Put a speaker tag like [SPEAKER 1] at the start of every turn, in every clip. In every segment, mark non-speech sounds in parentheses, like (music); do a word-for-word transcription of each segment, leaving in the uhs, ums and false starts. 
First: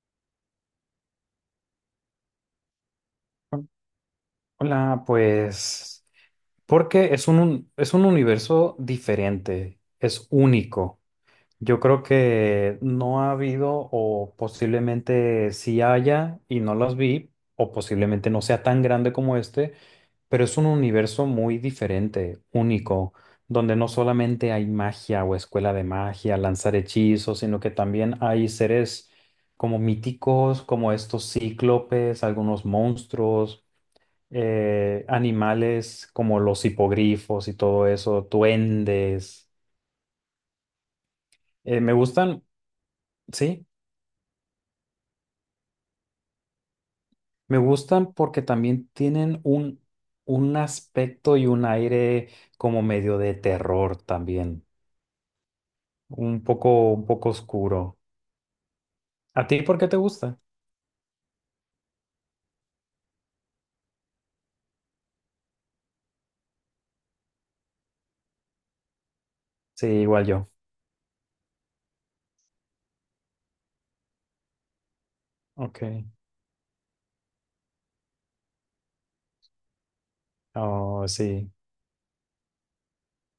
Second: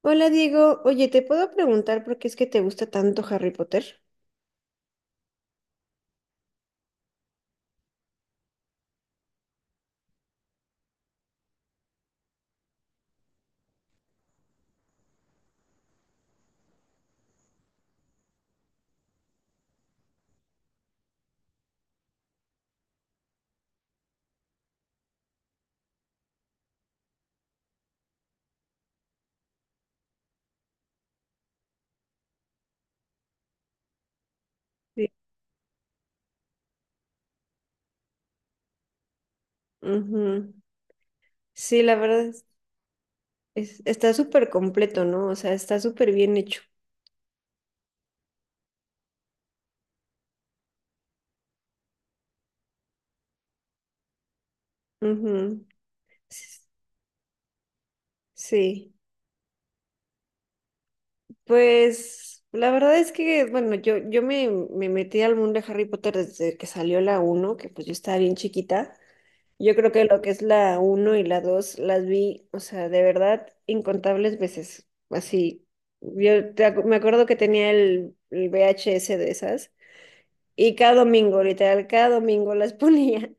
[SPEAKER 1] Hola Diego, oye, ¿te puedo preguntar por qué es que te gusta tanto Harry Potter?
[SPEAKER 2] Hola, pues porque es un, un- es un universo diferente, es único. Yo creo que no ha habido o posiblemente sí haya y no los vi o posiblemente no sea tan grande como este, pero es un universo muy diferente, único, donde no solamente hay magia o escuela de magia, lanzar hechizos, sino que también hay seres como míticos, como estos cíclopes, algunos monstruos eh,
[SPEAKER 1] Sí.
[SPEAKER 2] animales como los hipogrifos y todo eso, duendes.
[SPEAKER 1] Ujú.
[SPEAKER 2] Eh,
[SPEAKER 1] Sí,
[SPEAKER 2] me
[SPEAKER 1] la verdad
[SPEAKER 2] gustan,
[SPEAKER 1] es-
[SPEAKER 2] sí,
[SPEAKER 1] es- está súper completo, ¿no? O sea, está súper bien hecho.
[SPEAKER 2] me gustan porque también tienen un, un aspecto y un aire como medio de terror también,
[SPEAKER 1] Ujú.
[SPEAKER 2] un
[SPEAKER 1] S-
[SPEAKER 2] poco, un poco oscuro.
[SPEAKER 1] Sí.
[SPEAKER 2] ¿A ti por qué te gusta?
[SPEAKER 1] Pues la verdad es que, bueno, yo, yo me, me metí al mundo de Harry Potter desde que salió la uno, que pues yo estaba bien chiquita. Yo
[SPEAKER 2] Sí,
[SPEAKER 1] creo que lo
[SPEAKER 2] igual
[SPEAKER 1] que es
[SPEAKER 2] yo.
[SPEAKER 1] la uno y la dos las vi, o sea, de verdad, incontables veces. Así,
[SPEAKER 2] Ok.
[SPEAKER 1] yo te acu- me acuerdo que tenía el, el V H S de esas y cada
[SPEAKER 2] Oh,
[SPEAKER 1] domingo,
[SPEAKER 2] sí.
[SPEAKER 1] literal, cada domingo las (laughs) ponía.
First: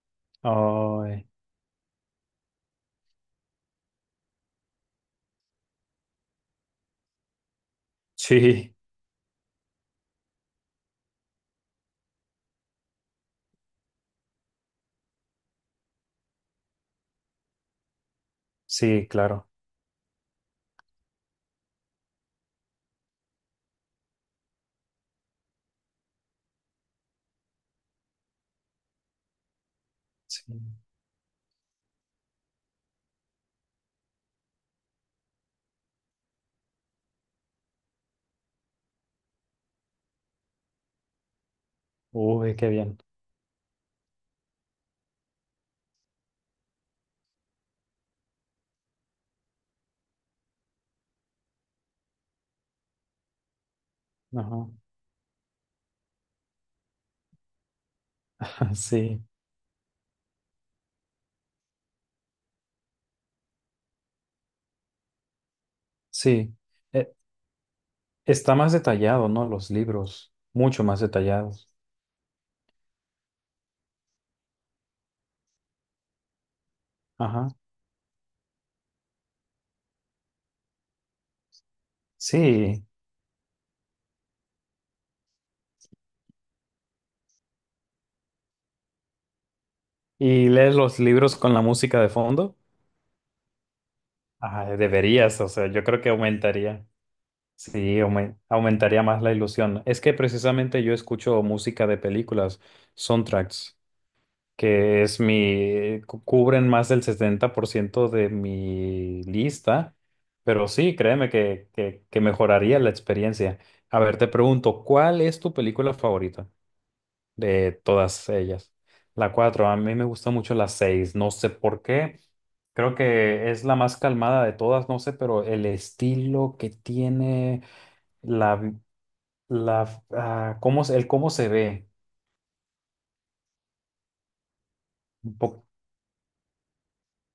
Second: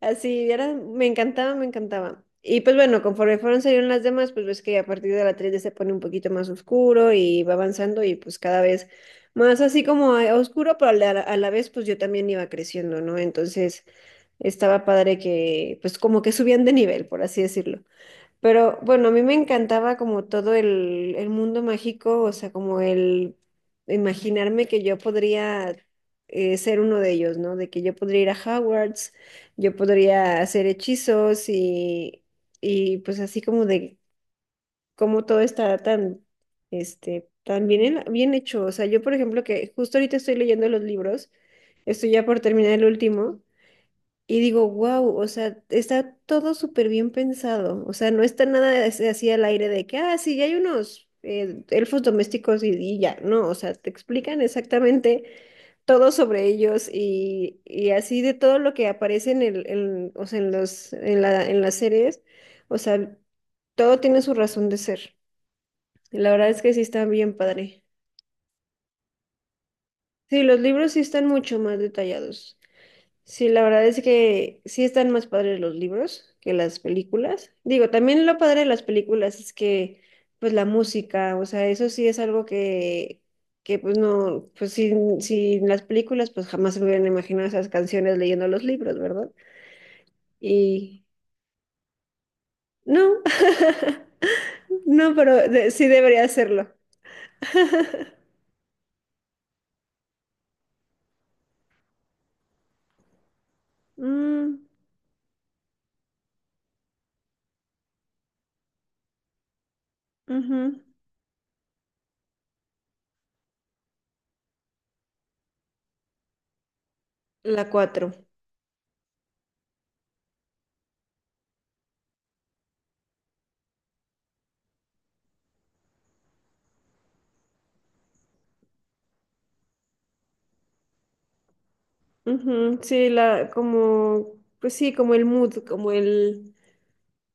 [SPEAKER 1] Así, era, me
[SPEAKER 2] Oh,
[SPEAKER 1] encantaba, me encantaba. Y pues bueno, conforme fueron saliendo las demás, pues ves que a partir de la tres d se pone un poquito más oscuro y va avanzando y pues cada
[SPEAKER 2] sí,
[SPEAKER 1] vez más así como a- oscuro, pero a la, a la vez pues yo también iba creciendo, ¿no? Entonces estaba padre que pues como que subían de nivel, por así decirlo. Pero
[SPEAKER 2] sí,
[SPEAKER 1] bueno, a mí me
[SPEAKER 2] claro.
[SPEAKER 1] encantaba como todo el, el mundo mágico, o sea, como el imaginarme que yo podría eh, ser uno de ellos, ¿no? De que yo podría ir a Hogwarts, yo podría
[SPEAKER 2] Sí.
[SPEAKER 1] hacer hechizos y, y pues así como de cómo todo está tan, este, tan bien, en- bien hecho. O sea, yo por ejemplo que justo ahorita estoy leyendo los libros, estoy ya por
[SPEAKER 2] Uy, qué
[SPEAKER 1] terminar el
[SPEAKER 2] bien.
[SPEAKER 1] último. Y digo, wow, o sea, está todo súper bien pensado. O sea, no está nada as- así al aire de que, ah, sí, ya hay unos eh, elfos domésticos y, y ya. No, o sea, te explican
[SPEAKER 2] Ajá.
[SPEAKER 1] exactamente todo sobre ellos y, y así de todo lo
[SPEAKER 2] (laughs)
[SPEAKER 1] que
[SPEAKER 2] Sí,
[SPEAKER 1] aparece en el, en- o sea, en los, en la, en las series. O sea, todo tiene su razón de ser. Y la verdad
[SPEAKER 2] sí.
[SPEAKER 1] es que sí está
[SPEAKER 2] Eh,
[SPEAKER 1] bien padre.
[SPEAKER 2] Está más detallado, ¿no? Los libros,
[SPEAKER 1] Sí, los
[SPEAKER 2] mucho
[SPEAKER 1] libros sí
[SPEAKER 2] más
[SPEAKER 1] están mucho
[SPEAKER 2] detallados.
[SPEAKER 1] más detallados. Sí, la verdad es que sí están más padres los libros que las
[SPEAKER 2] Ajá.
[SPEAKER 1] películas. Digo, también lo padre de las películas es que, pues la música, o sea, eso sí es algo
[SPEAKER 2] Sí.
[SPEAKER 1] que, que pues no, pues sin, sin las películas, pues jamás se me hubieran imaginado esas canciones leyendo los libros, ¿verdad?
[SPEAKER 2] ¿Y lees los
[SPEAKER 1] Y
[SPEAKER 2] libros con la música de fondo?
[SPEAKER 1] no,
[SPEAKER 2] Ajá,
[SPEAKER 1] (laughs) no,
[SPEAKER 2] deberías,
[SPEAKER 1] pero
[SPEAKER 2] o sea,
[SPEAKER 1] de-
[SPEAKER 2] yo
[SPEAKER 1] sí
[SPEAKER 2] creo que
[SPEAKER 1] debería hacerlo.
[SPEAKER 2] aumentaría. Sí, aumen- aumentaría más la ilusión. Es que precisamente yo escucho música de películas, soundtracks,
[SPEAKER 1] Mm,
[SPEAKER 2] que es mi, cu- cubren más del setenta por ciento de mi lista,
[SPEAKER 1] ujú.
[SPEAKER 2] pero sí, créeme que, que, que mejoraría la experiencia. A ver, te pregunto, ¿cuál es tu película favorita
[SPEAKER 1] La
[SPEAKER 2] de
[SPEAKER 1] cuatro.
[SPEAKER 2] todas ellas? La cuatro. A mí me gusta mucho la seis, no sé por qué. Creo que es la más calmada de todas, no sé, pero el estilo que tiene, la, vi- la, ah, cómo, se- el cómo se ve.
[SPEAKER 1] Ujú, sí, la, como, pues sí, como el
[SPEAKER 2] un
[SPEAKER 1] mood,
[SPEAKER 2] po-
[SPEAKER 1] como el...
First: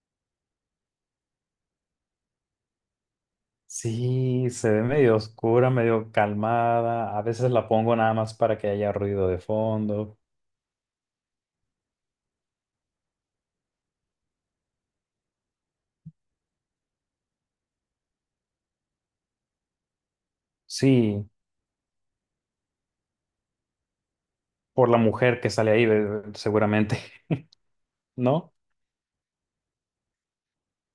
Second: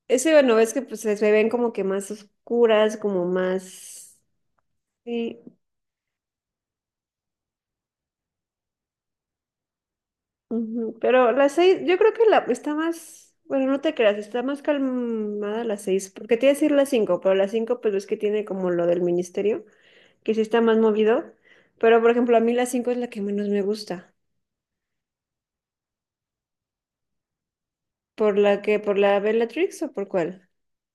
[SPEAKER 1] Ese no ves que pues se se ven como que más oscuras, como más.
[SPEAKER 2] sí, se ve medio
[SPEAKER 1] Sí.
[SPEAKER 2] oscura, medio calmada. A veces la pongo nada más para que haya ruido de fondo.
[SPEAKER 1] Ujú. Pero las seis, yo creo que la está más, bueno, no te creas, está más calmada las seis, porque te iba a decir las cinco, pero las cinco pues es que tiene como lo del ministerio, que sí está más
[SPEAKER 2] Sí,
[SPEAKER 1] movido. Pero por ejemplo, a mí las cinco es la que menos me gusta.
[SPEAKER 2] por la mujer que sale ahí, eh, seguramente, (laughs)
[SPEAKER 1] ¿Por
[SPEAKER 2] ¿no?
[SPEAKER 1] la que, por la Bellatrix o por cuál?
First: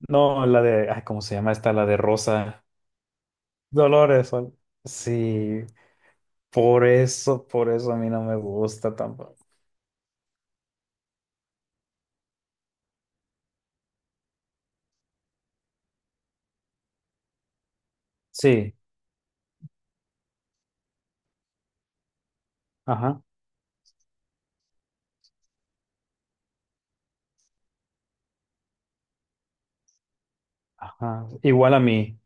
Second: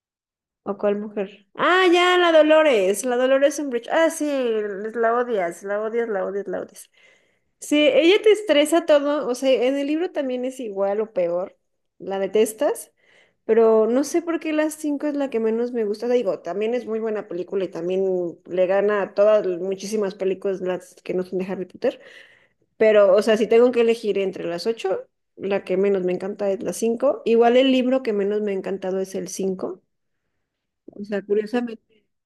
[SPEAKER 2] No, la
[SPEAKER 1] ¿O
[SPEAKER 2] de,
[SPEAKER 1] cuál
[SPEAKER 2] ay, ¿cómo se
[SPEAKER 1] mujer?
[SPEAKER 2] llama esta? La
[SPEAKER 1] Ah,
[SPEAKER 2] de
[SPEAKER 1] ya, la
[SPEAKER 2] Rosa.
[SPEAKER 1] Dolores, la Dolores Umbridge. Ah, sí,
[SPEAKER 2] Dolores son.
[SPEAKER 1] la
[SPEAKER 2] Sí,
[SPEAKER 1] odias, la odias, la odias, la
[SPEAKER 2] por
[SPEAKER 1] odias.
[SPEAKER 2] eso, por
[SPEAKER 1] Sí,
[SPEAKER 2] eso a mí
[SPEAKER 1] ella
[SPEAKER 2] no
[SPEAKER 1] te
[SPEAKER 2] me
[SPEAKER 1] estresa
[SPEAKER 2] gusta
[SPEAKER 1] todo, o
[SPEAKER 2] tampoco.
[SPEAKER 1] sea, en el libro también es igual o peor, la detestas, pero no sé por qué las cinco es la que menos me gusta. Digo, también es muy buena película y también le
[SPEAKER 2] Sí,
[SPEAKER 1] gana a todas muchísimas películas las que no son de Harry Potter, pero o
[SPEAKER 2] ajá,
[SPEAKER 1] sea, si tengo que elegir entre las ocho, la que menos me encanta es la cinco. Igual el libro que menos me ha encantado es el cinco. O sea,
[SPEAKER 2] ajá. Igual a
[SPEAKER 1] curiosamente,
[SPEAKER 2] mí.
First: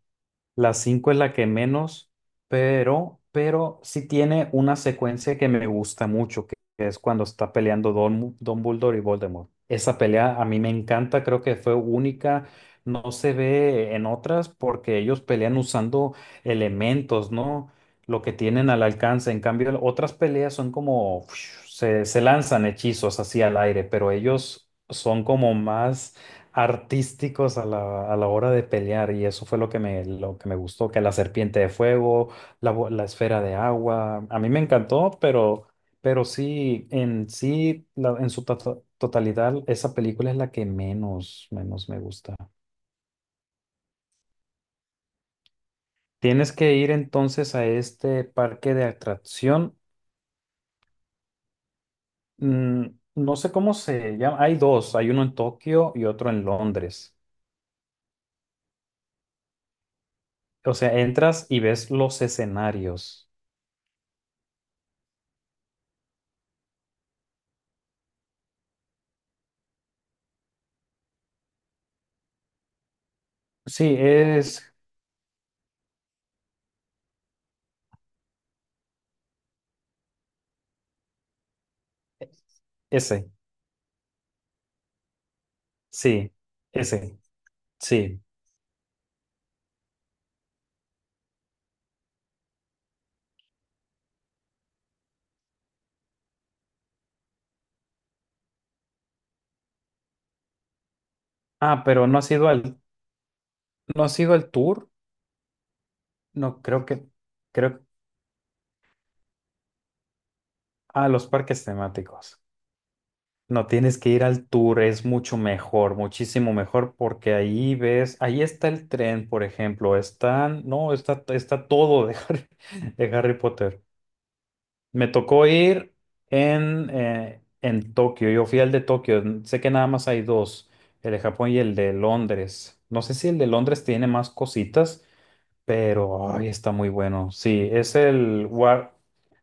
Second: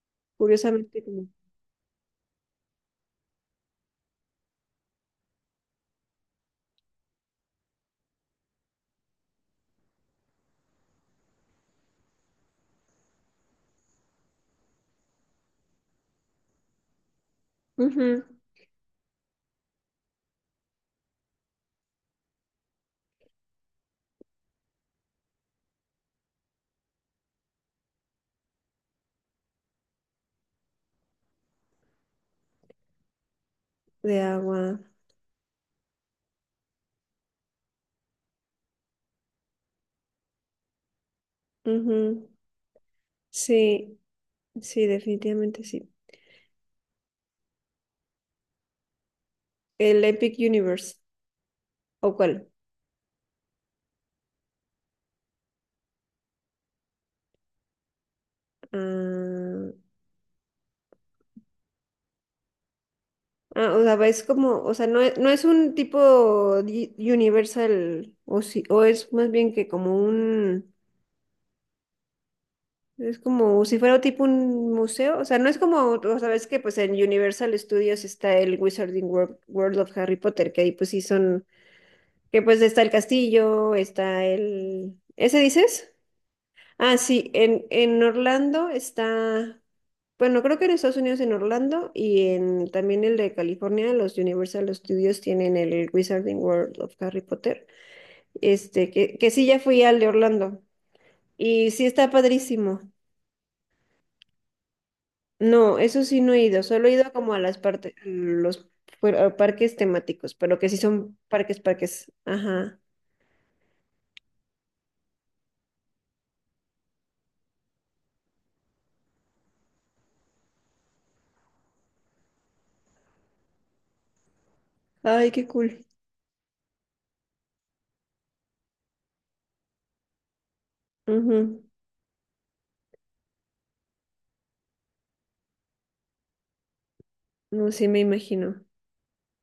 [SPEAKER 2] La
[SPEAKER 1] curiosamente
[SPEAKER 2] cinco es
[SPEAKER 1] como...
[SPEAKER 2] la que menos, pero, pero sí tiene una secuencia que me gusta mucho, que, que es cuando está peleando Don, Dumbledore y Voldemort. Esa pelea a mí me encanta, creo que fue única, no se ve en otras porque ellos pelean usando elementos, ¿no? Lo
[SPEAKER 1] Ujú.
[SPEAKER 2] que tienen al alcance. En cambio, otras peleas son como, (sniffs) se, se lanzan hechizos así al aire, pero ellos son como más artísticos a la, a la hora de pelear, y eso fue lo que me, lo que me gustó, que la serpiente de fuego, la, bo- la esfera de
[SPEAKER 1] De
[SPEAKER 2] agua, a mí me
[SPEAKER 1] agua.
[SPEAKER 2] encantó, pero, pero sí, en sí, la- en su to- totalidad, esa película es la que menos, menos me
[SPEAKER 1] Ujú.
[SPEAKER 2] gusta.
[SPEAKER 1] Sí, sí, definitivamente sí.
[SPEAKER 2] Tienes que ir entonces a este parque de atracción,
[SPEAKER 1] El Epic Universe. ¿O cuál?
[SPEAKER 2] mm, no sé cómo se llama, hay dos, hay uno en Tokio y otro en Londres.
[SPEAKER 1] Ah,
[SPEAKER 2] O sea, entras y ves los escenarios.
[SPEAKER 1] ah, o sea, va- es como, o sea, no es, no es un tipo di- Universal, o si, o es más bien que como un, es como si
[SPEAKER 2] Sí,
[SPEAKER 1] fuera tipo un
[SPEAKER 2] es
[SPEAKER 1] museo, o sea, no es como, o sabes que pues en Universal Studios está el Wizarding World, World of Harry Potter, que ahí pues sí son, que pues está el
[SPEAKER 2] ese,
[SPEAKER 1] castillo, está el, ¿ese dices?
[SPEAKER 2] sí,
[SPEAKER 1] Ah,
[SPEAKER 2] ese,
[SPEAKER 1] sí, en, en
[SPEAKER 2] sí.
[SPEAKER 1] Orlando está, bueno, creo que en Estados Unidos en Orlando y en también el de California, los Universal Studios tienen el Wizarding World of Harry Potter, este, que, que sí ya fui al de Orlando y
[SPEAKER 2] Ah,
[SPEAKER 1] sí
[SPEAKER 2] pero
[SPEAKER 1] está
[SPEAKER 2] no ha sido al,
[SPEAKER 1] padrísimo.
[SPEAKER 2] no ha sido al tour.
[SPEAKER 1] No, eso sí no he
[SPEAKER 2] No,
[SPEAKER 1] ido,
[SPEAKER 2] creo
[SPEAKER 1] solo he
[SPEAKER 2] que,
[SPEAKER 1] ido como a las
[SPEAKER 2] creo,
[SPEAKER 1] partes, los pu- a parques temáticos, pero que sí
[SPEAKER 2] ah,
[SPEAKER 1] son
[SPEAKER 2] los
[SPEAKER 1] parques,
[SPEAKER 2] parques
[SPEAKER 1] parques,
[SPEAKER 2] temáticos.
[SPEAKER 1] ajá.
[SPEAKER 2] No tienes que ir al tour, es mucho mejor, muchísimo mejor, porque ahí ves, ahí está el tren, por ejemplo, están, no, está, está todo de Harry, (laughs) de Harry Potter. Me
[SPEAKER 1] Ay, qué
[SPEAKER 2] tocó
[SPEAKER 1] cool.
[SPEAKER 2] ir en, eh, en Tokio. Yo fui al de Tokio. Sé que nada más hay dos, el de Japón y
[SPEAKER 1] Ujú.
[SPEAKER 2] el de Londres. No sé si el de Londres tiene más cositas, pero ay, está muy bueno. Sí,
[SPEAKER 1] No, sí
[SPEAKER 2] es
[SPEAKER 1] me
[SPEAKER 2] el
[SPEAKER 1] imagino.
[SPEAKER 2] War-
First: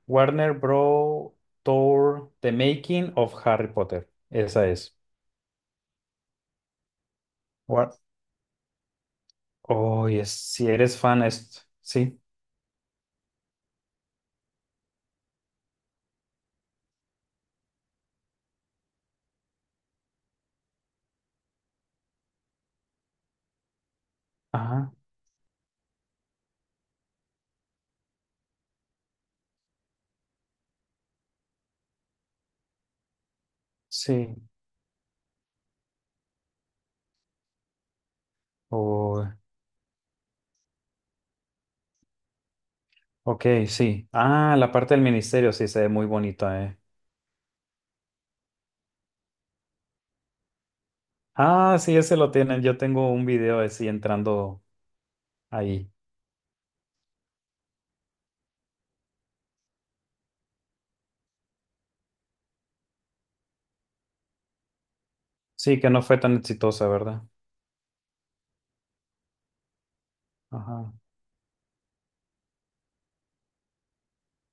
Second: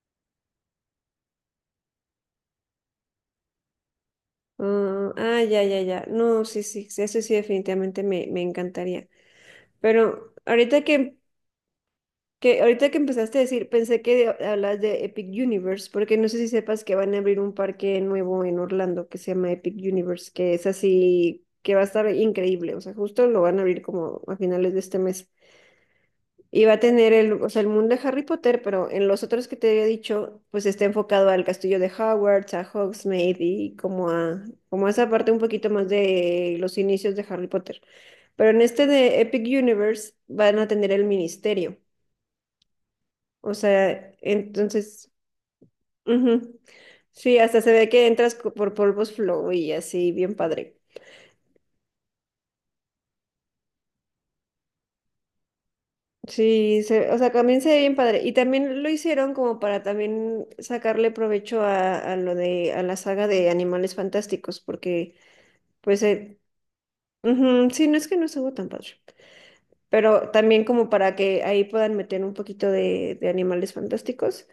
[SPEAKER 2] Warner Bros. Tour The Making of Harry Potter. Esa es.
[SPEAKER 1] Ah, ah, ya, ya, ya. No, sí, sí, sí, eso sí
[SPEAKER 2] War
[SPEAKER 1] definitivamente me, me encantaría.
[SPEAKER 2] Oh, yes.
[SPEAKER 1] Pero
[SPEAKER 2] Si
[SPEAKER 1] ahorita
[SPEAKER 2] eres
[SPEAKER 1] que,
[SPEAKER 2] fan, es. Sí.
[SPEAKER 1] que, ahorita que empezaste a decir, pensé que de- hablas de Epic Universe, porque no sé si sepas que van a abrir un parque nuevo en Orlando que se llama Epic Universe, que es así, que va a estar increíble. O sea, justo lo van a abrir como a finales de
[SPEAKER 2] Ajá.
[SPEAKER 1] este mes. Y va a tener el, o sea, el mundo de Harry Potter, pero en los otros que te había dicho, pues está enfocado al castillo de Hogwarts, a Hogsmeade y como
[SPEAKER 2] Sí.
[SPEAKER 1] a, como a esa parte un poquito más de los inicios de Harry Potter. Pero en este de
[SPEAKER 2] Oh,
[SPEAKER 1] Epic Universe van a tener el ministerio.
[SPEAKER 2] ok,
[SPEAKER 1] O
[SPEAKER 2] sí.
[SPEAKER 1] sea,
[SPEAKER 2] Ah, la parte del
[SPEAKER 1] entonces,
[SPEAKER 2] ministerio sí se ve muy
[SPEAKER 1] ujú.
[SPEAKER 2] bonita, eh.
[SPEAKER 1] Sí, hasta se ve que entras co- por Polvos Flow y así, bien padre.
[SPEAKER 2] Ah, sí, ese lo tienen. Yo tengo un video así entrando ahí.
[SPEAKER 1] Sí, se- o sea, también se ve bien padre. Y también lo hicieron como para también sacarle provecho a, a lo de, a la saga de Animales Fantásticos, porque
[SPEAKER 2] Sí, que
[SPEAKER 1] pues,
[SPEAKER 2] no fue tan
[SPEAKER 1] eh,
[SPEAKER 2] exitosa, ¿verdad?
[SPEAKER 1] ujú, sí, no es que no estuvo tan padre, pero también como
[SPEAKER 2] Ajá,
[SPEAKER 1] para que ahí puedan meter un poquito de, de Animales Fantásticos.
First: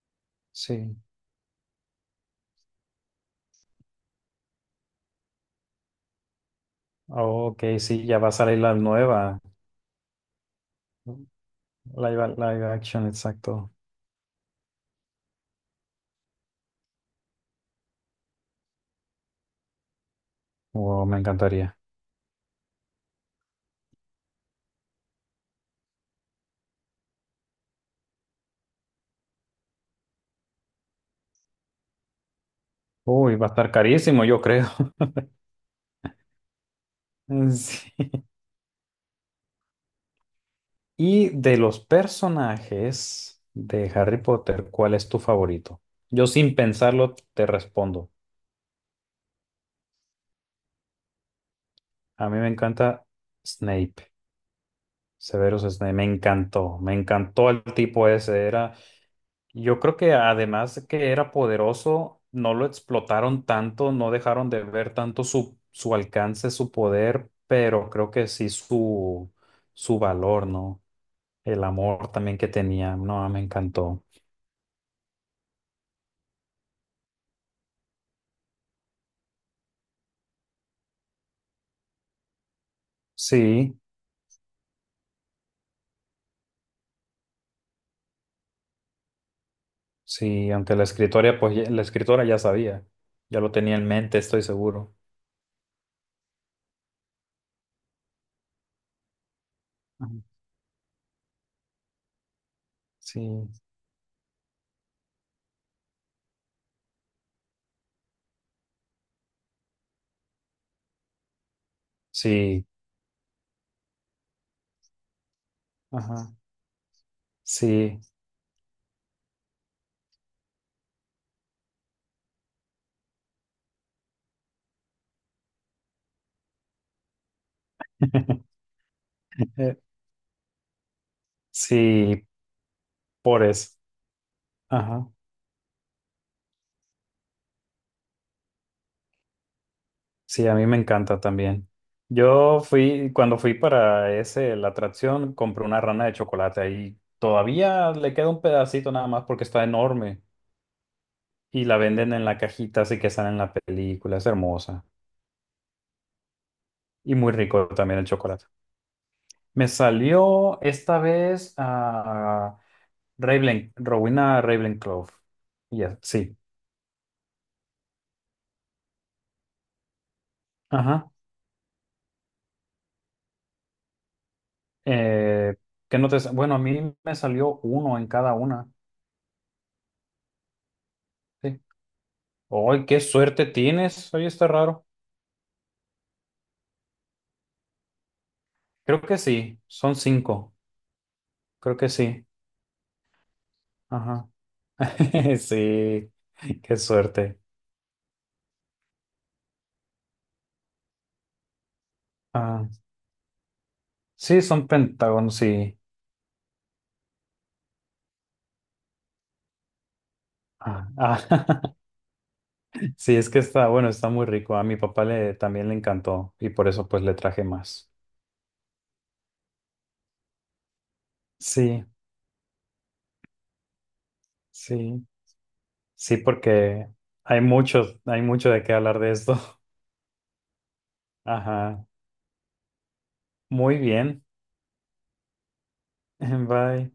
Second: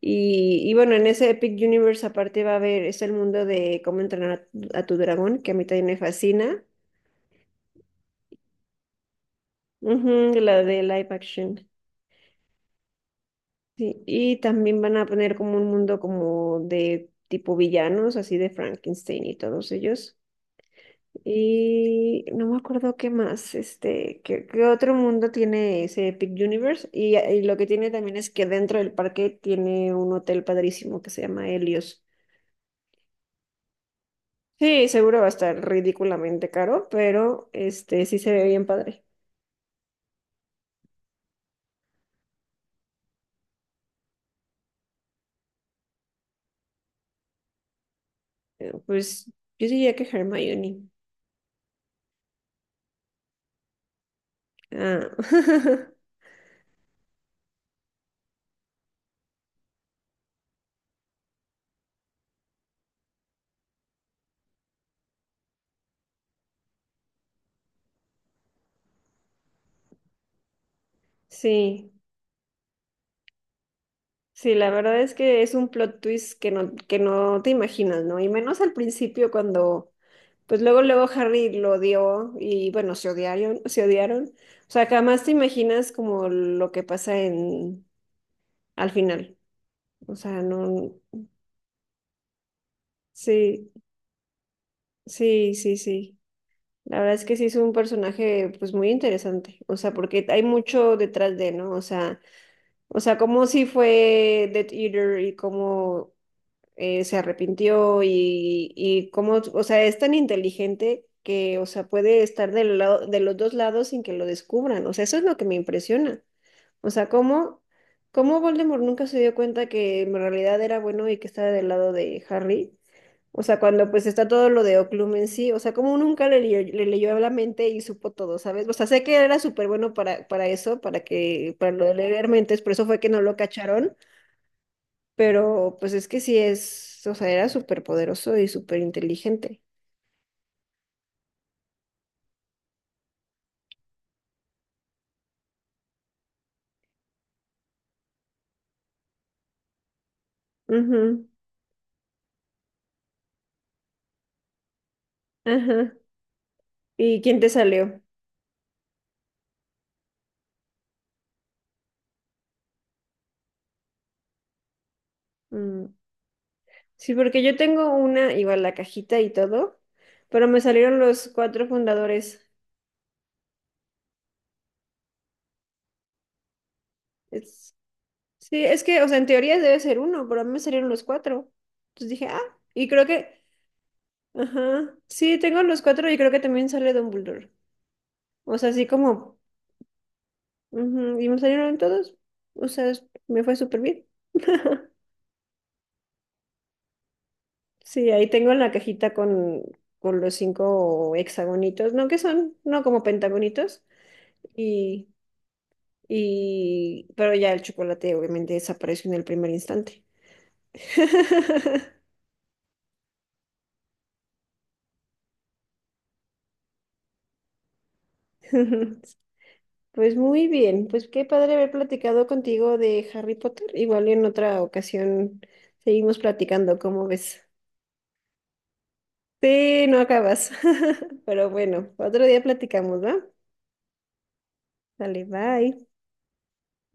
[SPEAKER 1] Y, y bueno,
[SPEAKER 2] sí.
[SPEAKER 1] en ese Epic Universe aparte va a haber, es el mundo de cómo entrenar a, tu a tu dragón, que a mí también me fascina.
[SPEAKER 2] Oh, ok, sí, ya va a salir la nueva.
[SPEAKER 1] Ujú, la de live action.
[SPEAKER 2] Live, live action, exacto.
[SPEAKER 1] Sí, y también van a poner como un mundo como de tipo villanos, así de Frankenstein y todos ellos.
[SPEAKER 2] Wow, me encantaría.
[SPEAKER 1] Y no me acuerdo qué más, este, qué, qué otro mundo tiene ese Epic Universe. Y, y lo que tiene también es que dentro del parque tiene un hotel padrísimo que se llama Helios.
[SPEAKER 2] Uy, va a estar carísimo, yo creo.
[SPEAKER 1] Sí,
[SPEAKER 2] (laughs)
[SPEAKER 1] seguro va a estar ridículamente caro, pero
[SPEAKER 2] Sí.
[SPEAKER 1] este sí se ve bien padre.
[SPEAKER 2] Y de los personajes de Harry Potter, ¿cuál es tu favorito? Yo sin pensarlo te respondo.
[SPEAKER 1] Eh, Pues yo diría que Hermione.
[SPEAKER 2] A mí me encanta Snape, Severus
[SPEAKER 1] Ah,
[SPEAKER 2] Snape. Me encantó, me encantó el tipo ese. Era Yo creo que, además de que era poderoso, no lo explotaron tanto, no dejaron de ver tanto su, su, alcance, su poder, pero creo que sí su, su valor, ¿no?
[SPEAKER 1] (laughs)
[SPEAKER 2] El
[SPEAKER 1] sí.
[SPEAKER 2] amor también que tenía, no, me encantó.
[SPEAKER 1] Sí, la verdad es que es un plot twist que no, que no te imaginas, ¿no? Y menos al principio cuando, pues luego, luego Harry lo odió y bueno, se odiaron,
[SPEAKER 2] Sí,
[SPEAKER 1] se odiaron. O sea, jamás te imaginas como lo que pasa en, al final. O sea,
[SPEAKER 2] sí, aunque la
[SPEAKER 1] no,
[SPEAKER 2] escritora, pues ya- la escritora ya sabía, ya lo
[SPEAKER 1] sí,
[SPEAKER 2] tenía en mente, estoy seguro.
[SPEAKER 1] sí, sí, sí. La verdad es que sí es un personaje, pues muy interesante. O sea,
[SPEAKER 2] Ajá.
[SPEAKER 1] porque hay mucho detrás de, ¿no? O sea, o sea, cómo
[SPEAKER 2] Sí,
[SPEAKER 1] sí fue Death Eater y cómo eh, se arrepintió y, y cómo, o sea, es tan inteligente que, o sea, puede estar
[SPEAKER 2] sí,
[SPEAKER 1] del lado, de los dos lados sin que lo descubran. O sea, eso es lo que me impresiona.
[SPEAKER 2] ajá,
[SPEAKER 1] O sea, cómo,
[SPEAKER 2] sí,
[SPEAKER 1] cómo Voldemort nunca se dio cuenta que en realidad era bueno y que estaba del lado de Harry. O sea, cuando pues está todo lo de Oclum en sí, o sea, como nunca le, leyó- le leyó la mente y supo todo, ¿sabes? O
[SPEAKER 2] (laughs)
[SPEAKER 1] sea, sé que era súper bueno para, para eso, para que, para lo de leer
[SPEAKER 2] sí,
[SPEAKER 1] mentes, por eso fue que no lo
[SPEAKER 2] por eso.
[SPEAKER 1] cacharon,
[SPEAKER 2] Ajá.
[SPEAKER 1] pero pues es que sí es, o sea, era súper poderoso y súper inteligente.
[SPEAKER 2] Sí, a mí me encanta también. Yo fui, cuando fui para ese, la atracción, compré una rana de chocolate y todavía le queda un pedacito nada más porque está enorme
[SPEAKER 1] Ujú,
[SPEAKER 2] y la venden en la cajita, así que sale en la película, es hermosa,
[SPEAKER 1] ajá.
[SPEAKER 2] y
[SPEAKER 1] ¿Y
[SPEAKER 2] muy
[SPEAKER 1] quién te
[SPEAKER 2] rico
[SPEAKER 1] salió?
[SPEAKER 2] también el chocolate. Me salió esta vez a Ravenclaw, Rowena Ravenclaw.
[SPEAKER 1] Mm,
[SPEAKER 2] Ya, sí,
[SPEAKER 1] sí, porque yo tengo una, igual la cajita y todo, pero me salieron
[SPEAKER 2] ajá.
[SPEAKER 1] los cuatro fundadores.
[SPEAKER 2] Eh, ¿qué no te sa- bueno, a mí me salió
[SPEAKER 1] Es-
[SPEAKER 2] uno en cada
[SPEAKER 1] sí,
[SPEAKER 2] una.
[SPEAKER 1] es que, o sea, en teoría debe ser uno, pero a mí me salieron los cuatro.
[SPEAKER 2] Sí.
[SPEAKER 1] Entonces dije, ah,
[SPEAKER 2] ¡Ay,
[SPEAKER 1] y
[SPEAKER 2] qué
[SPEAKER 1] creo que,
[SPEAKER 2] suerte tienes! Oye, está raro.
[SPEAKER 1] ajá, sí, tengo los cuatro y creo que también sale Dumbledore. O sea, así
[SPEAKER 2] Creo que
[SPEAKER 1] como,
[SPEAKER 2] sí, son cinco.
[SPEAKER 1] ujú, y me salieron
[SPEAKER 2] Creo que
[SPEAKER 1] todos.
[SPEAKER 2] sí.
[SPEAKER 1] O sea, es- me fue súper bien.
[SPEAKER 2] Ajá.
[SPEAKER 1] (laughs)
[SPEAKER 2] (laughs) Sí, qué suerte.
[SPEAKER 1] Sí, ahí tengo la cajita con, con los cinco hexagonitos, ¿no? Que son,
[SPEAKER 2] Ah,
[SPEAKER 1] no como pentagonitos.
[SPEAKER 2] sí, son
[SPEAKER 1] Y,
[SPEAKER 2] pentágonos, sí.
[SPEAKER 1] y, pero ya el chocolate obviamente desapareció en el primer instante.
[SPEAKER 2] Ah, ah,
[SPEAKER 1] (laughs)
[SPEAKER 2] (laughs) Sí, es que está, bueno, está muy rico. A mi papá le también le encantó y por eso pues le traje más.
[SPEAKER 1] Pues muy bien, pues qué padre haber
[SPEAKER 2] Sí,
[SPEAKER 1] platicado contigo de Harry Potter. Igual en otra
[SPEAKER 2] sí,
[SPEAKER 1] ocasión seguimos
[SPEAKER 2] sí,
[SPEAKER 1] platicando,
[SPEAKER 2] porque
[SPEAKER 1] ¿cómo
[SPEAKER 2] hay
[SPEAKER 1] ves?
[SPEAKER 2] mucho, hay mucho de qué hablar de esto.
[SPEAKER 1] Sí, no acabas. (laughs)
[SPEAKER 2] (laughs)
[SPEAKER 1] Pero
[SPEAKER 2] Ajá.
[SPEAKER 1] bueno, otro día platicamos, ¿va?
[SPEAKER 2] Muy bien.
[SPEAKER 1] Dale, bye.
[SPEAKER 2] (laughs) Bye.